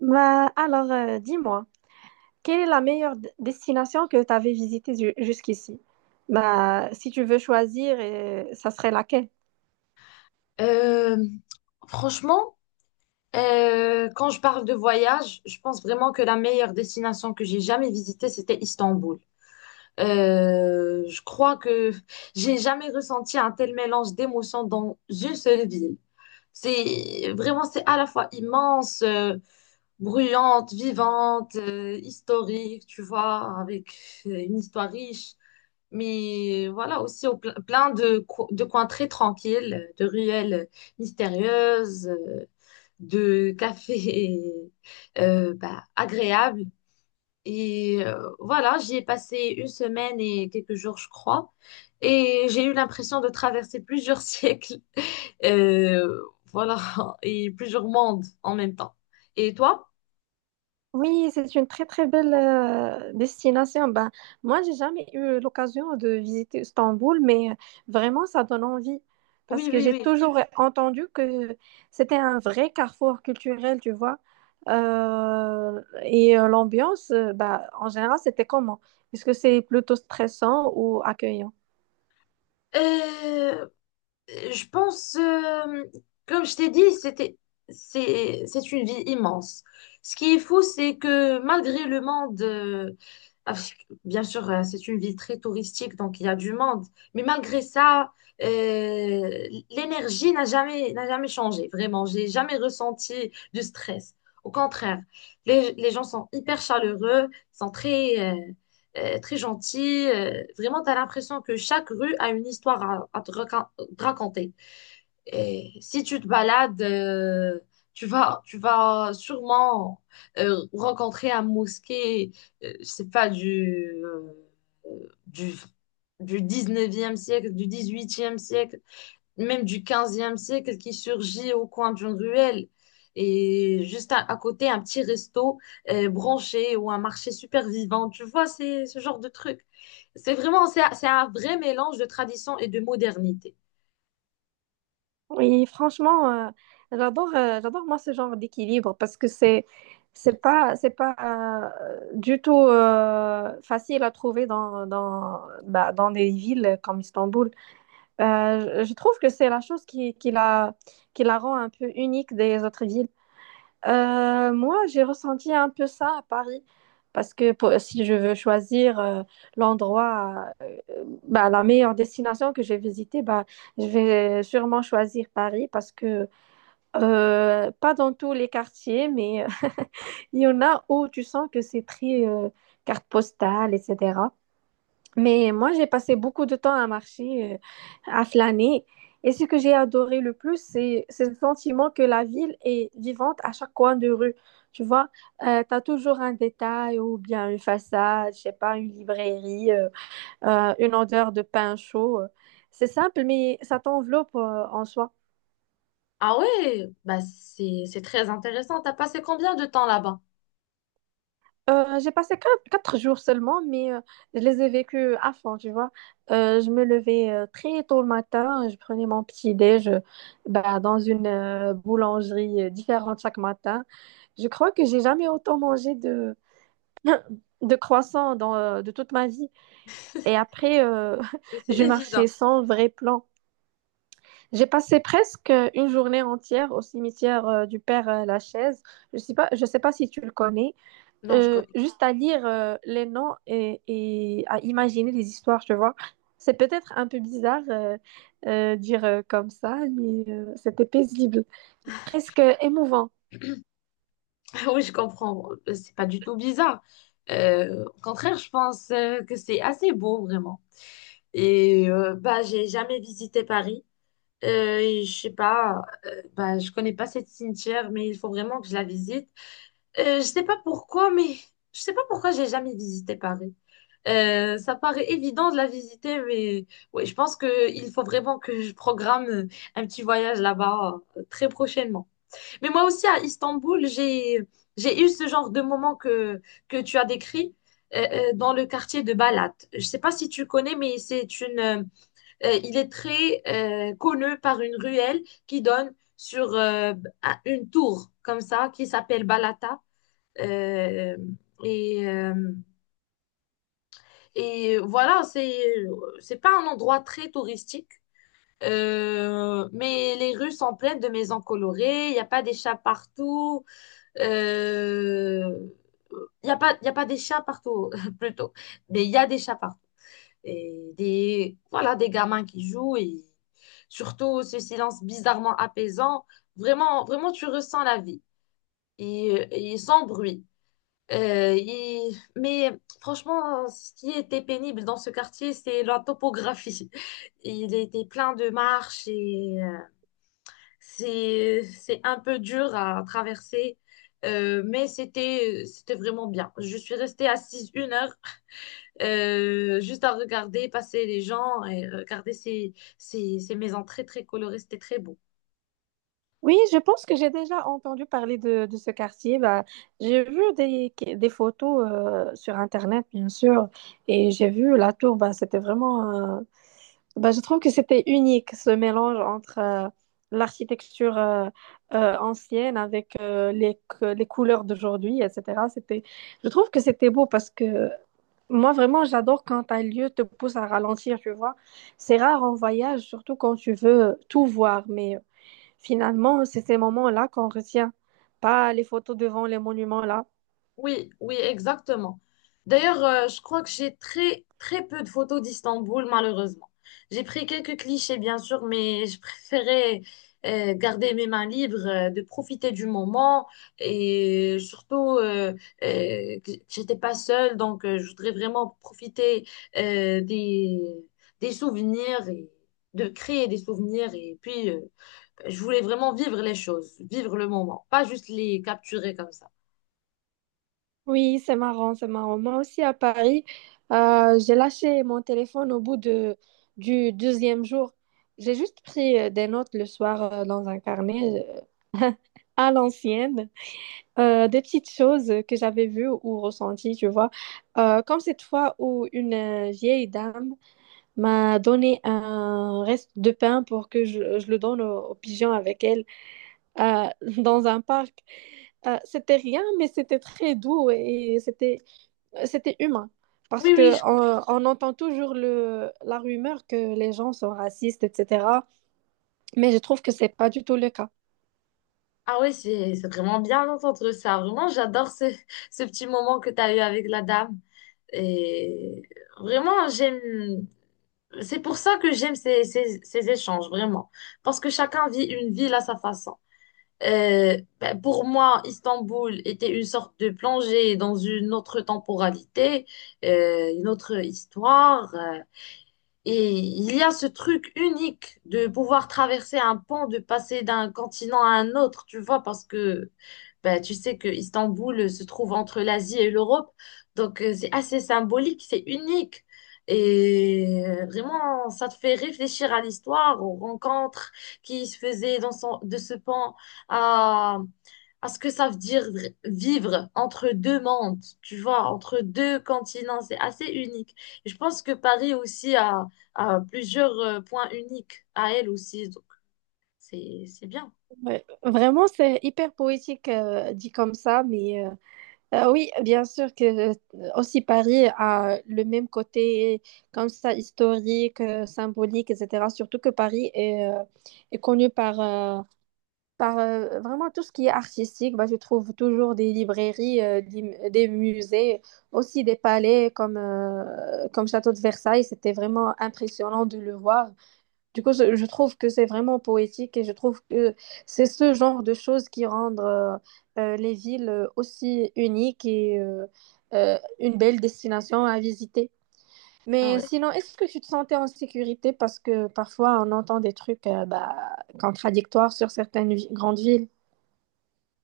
Dis-moi, quelle est la meilleure destination que tu avais visitée jusqu'ici? Bah, si tu veux choisir, ça serait laquelle? Euh, Franchement, quand je parle de voyage, je pense vraiment que la meilleure destination que j'ai jamais visitée, c'était Istanbul. Je crois que j'ai jamais ressenti un tel mélange d'émotions dans une seule ville. C'est à la fois immense, bruyante, vivante, historique, tu vois, avec une histoire riche. Mais voilà, aussi au plein de, de coins très tranquilles, de ruelles mystérieuses, de cafés bah, agréables. Et voilà, j'y ai passé une semaine et quelques jours, je crois. Et j'ai eu l'impression de traverser plusieurs siècles, euh, voilà, et plusieurs mondes en même temps. Et toi? Oui, c'est une très très belle destination. Ben, moi, j'ai jamais eu l'occasion de visiter Istanbul, mais vraiment, ça donne envie parce Oui, que oui, j'ai oui. toujours entendu que c'était un vrai carrefour culturel, tu vois. L'ambiance, bah, en général, c'était comment? Est-ce que c'est plutôt stressant ou accueillant? Euh, Je pense, comme je t'ai dit, c'est une vie immense. Ce qui est fou, c'est que malgré le monde, bien sûr, c'est une ville très touristique, donc il y a du monde, mais malgré ça, euh, l'énergie n'a jamais changé, vraiment. J'ai jamais ressenti du stress. Au contraire, les gens sont hyper chaleureux, sont très, très gentils. Vraiment, tu as l'impression que chaque rue a une histoire à te raconter. Et si tu te balades, tu vas sûrement rencontrer un mosquée, je sais pas, du, du 19e siècle, du dix huitième siècle, même du quinzième siècle qui surgit au coin d'une ruelle. Et juste à côté, un petit resto branché ou un marché super vivant. Tu vois, c'est ce genre de truc. C'est un vrai mélange de tradition et de modernité. Oui, franchement, j'adore, j'adore moi ce genre d'équilibre parce que c'est pas du tout facile à trouver bah, dans des villes comme Istanbul. Je trouve que c'est la chose qui la rend un peu unique des autres villes. Moi, j'ai ressenti un peu ça à Paris, parce que si je veux choisir l'endroit, bah, la meilleure destination que j'ai visitée, bah, je vais sûrement choisir Paris, parce que pas dans tous les quartiers, mais il y en a où tu sens que c'est très carte postale, etc. Mais moi, j'ai passé beaucoup de temps à marcher, à flâner. Et ce que j'ai adoré le plus, c'est le sentiment que la ville est vivante à chaque coin de rue. Tu vois, tu as toujours un détail ou bien une façade, je sais pas, une librairie, une odeur de pain chaud. C'est simple, mais ça t'enveloppe, en soi. Ah ouais, c'est très intéressant. T'as passé combien de temps là-bas? J'ai passé quatre, jours seulement, mais je les ai vécus à fond, tu vois. Je me levais très tôt le matin, je prenais mon petit déj bah, dans une boulangerie différente chaque matin. Je crois que j'ai jamais autant mangé de croissants de toute ma vie. Et après, C'est je marchais évident. sans vrai plan. J'ai passé presque une journée entière au cimetière du Père Lachaise. Je sais pas si tu le connais Non, je connais. juste à lire les noms et à imaginer les histoires, tu vois. C'est peut-être un peu bizarre dire comme ça, mais c'était paisible, presque émouvant. Oui, je comprends. C'est pas du tout bizarre. Au contraire, je pense que c'est assez beau vraiment. Et bah j'ai jamais visité Paris. Et je sais pas. Bah je connais pas cette cimetière, mais il faut vraiment que je la visite. Je sais pas pourquoi, mais je sais pas pourquoi j'ai jamais visité Paris. Ça paraît évident de la visiter, mais ouais, je pense que il faut vraiment que je programme un petit voyage là-bas très prochainement. Mais moi aussi à Istanbul, j'ai eu ce genre de moment que tu as décrit euh, dans le quartier de Balat. Je sais pas si tu connais, mais c'est une il est très connu par une ruelle qui donne sur une tour comme ça qui s'appelle Balata. Euh, et, et voilà, c'est pas un endroit très touristique. Mais les rues sont pleines de maisons colorées, il n'y a pas des chats partout. Euh, il y a pas des chats partout, plutôt. Mais il y a des chats partout. Et des, voilà, des gamins qui jouent et surtout ce silence bizarrement apaisant. Vraiment, vraiment, tu ressens la vie. Et sans bruit. Euh, et- Mais franchement, ce qui était pénible dans ce quartier, c'est la topographie. Il était plein de marches et c'est un peu dur à traverser. Mais c'était vraiment bien. Je suis restée assise une heure juste à regarder passer les gens et regarder ces maisons très très colorées. C'était très beau. Oui, je pense que j'ai déjà entendu parler de ce quartier. Bah, j'ai vu des photos sur Internet, bien sûr, et j'ai vu la tour. Bah, c'était vraiment. Bah, je trouve que c'était unique ce mélange entre l'architecture ancienne avec les, les couleurs d'aujourd'hui, etc. C'était, je trouve que c'était beau parce que moi vraiment j'adore quand un lieu te pousse à ralentir, tu vois. C'est rare en voyage, surtout quand tu veux tout voir, mais finalement c'est ces moments-là qu'on retient, pas les photos devant les monuments là. Oui, oui, exactement. D'ailleurs, je crois que j'ai très peu de photos d'Istanbul, malheureusement. J'ai pris quelques clichés, bien sûr, mais je préférais garder mes mains libres, de profiter du moment. Et surtout, que j'étais pas seule, donc je voudrais vraiment profiter euh, des, des souvenirs et de créer des souvenirs. Et puis, je voulais vraiment vivre les choses, vivre le moment, pas juste les capturer comme ça. Oui, c'est marrant, c'est marrant. Moi aussi à Paris, j'ai lâché mon téléphone au bout du deuxième jour. J'ai juste pris des notes le soir dans un carnet euh, à l'ancienne, des petites choses que j'avais vues ou ressenties, tu vois. Comme cette fois où une vieille dame m'a donné un reste de pain pour que je le donne aux pigeons avec elle euh, dans un parc. C'était rien, mais c'était très doux et c'était humain. Parce Oui, oui, que je on entend toujours la rumeur que les gens sont racistes, etc. Mais je trouve que c'est pas du tout le cas. Ah oui, c'est vraiment bien d'entendre ça. Vraiment, ce petit moment que tu as eu avec la dame. Et vraiment, j'aime. C'est pour ça que j'aime ces échanges, vraiment. Parce que chacun vit une ville à sa façon. Ben, pour moi, Istanbul était une sorte de plongée dans une autre temporalité, une autre histoire. Et il y a ce truc unique de pouvoir traverser un pont, de passer d'un continent à un autre, tu vois, parce que bah, tu sais que Istanbul se trouve entre l'Asie et l'Europe. Donc c'est assez symbolique, c'est unique. Et vraiment, ça te fait réfléchir à l'histoire, aux rencontres qui se faisaient de ce pont, à, à ce que ça veut dire vivre entre deux mondes, tu vois, entre deux continents. C'est assez unique. Et je pense que a plusieurs points uniques à elle aussi. Donc, c'est bien. Ouais. Vraiment, c'est hyper poétique dit comme ça. Mais oui, bien sûr que aussi Paris a le même côté comme ça historique, symbolique, etc. Surtout que Paris est connu par vraiment tout ce qui est artistique, bah, je trouve toujours des librairies, des musées, aussi des palais comme, comme Château de Versailles. C'était vraiment impressionnant de le voir. Du coup, je trouve que c'est vraiment poétique et je trouve que c'est ce genre de choses qui rendent les villes aussi uniques et une belle destination à visiter. Ah Mais ouais. sinon, est-ce que tu te sentais en sécurité? Parce que parfois, on entend des trucs bah, contradictoires sur certaines grandes villes.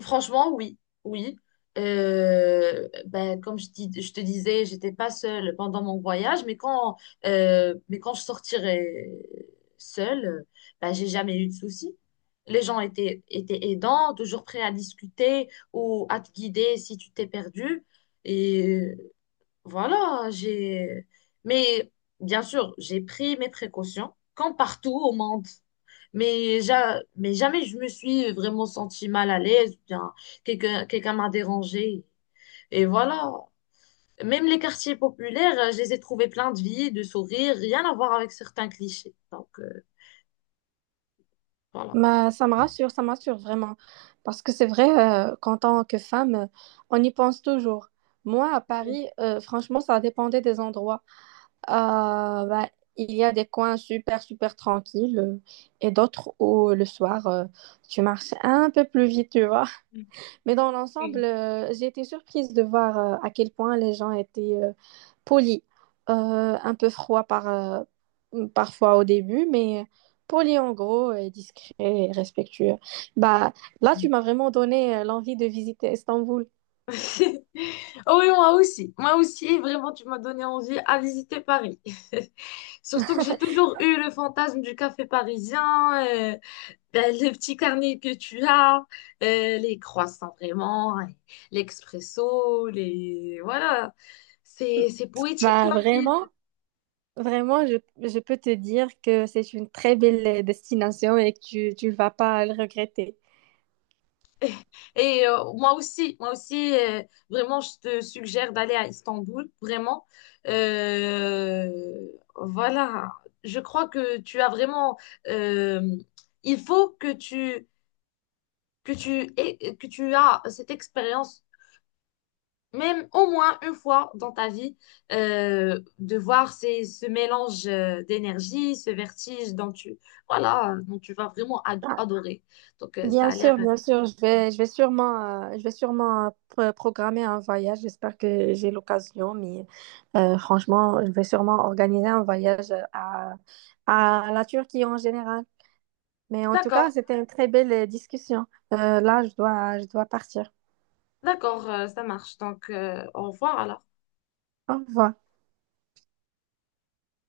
Franchement, oui, oui. Ben, je te disais, j'étais pas seule pendant mon voyage, mais quand je sortirai seule, ben, j'ai jamais eu de soucis. Étaient aidants, toujours prêts à discuter ou à te guider si tu t'es perdu. Et voilà, j'ai. Mais bien sûr, j'ai pris mes précautions, comme partout au monde. Mais, jamais je me suis vraiment sentie mal à l'aise, ou bien quelqu'un m'a dérangée. Et voilà. Même les quartiers populaires, je les ai trouvés pleins de vie, de sourires, rien à voir avec certains clichés. Donc, voilà. Mais ça me rassure vraiment. Parce que c'est vrai qu'en tant que femme, on y pense toujours. Moi, à Oui. Paris, franchement, ça dépendait des endroits. Euh, bah, il y a des coins super, super tranquilles et d'autres où le soir, tu marches un peu plus vite, tu vois. Mais dans l'ensemble, j'ai été surprise de voir à quel point les gens étaient poli, un peu froid parfois au début, mais poli en gros, et discret et respectueux. Bah, là, tu m'as vraiment donné l'envie de visiter Istanbul. Oh oui, moi aussi. Moi aussi, vraiment, tu m'as donné envie à visiter Paris. Surtout que j'ai toujours eu le fantasme du café parisien, ben, le petit carnet que tu as, les croissants vraiment, et l'expresso, les... Voilà, c'est poétique Bah, comme ville. vraiment, vraiment, je peux te dire que c'est une très belle destination et que tu ne vas pas le regretter. Et moi aussi, vraiment, je te suggère d'aller à Istanbul, vraiment. Euh, voilà, je crois que tu as vraiment... euh, il faut que tu as cette expérience même au moins une fois dans ta vie, de voir ce mélange d'énergie, ce vertige dont tu, voilà, dont tu vas vraiment Bah, adorer. Donc, ça bien a l'air... sûr, bien sûr, je vais sûrement programmer un voyage. J'espère que j'ai l'occasion, mais franchement, je vais sûrement organiser un voyage à la Turquie en général. Mais en tout cas, D'accord, c'était une très belle discussion. Là, je dois partir. d'accord, ça marche. Donc, au revoir alors. Au revoir.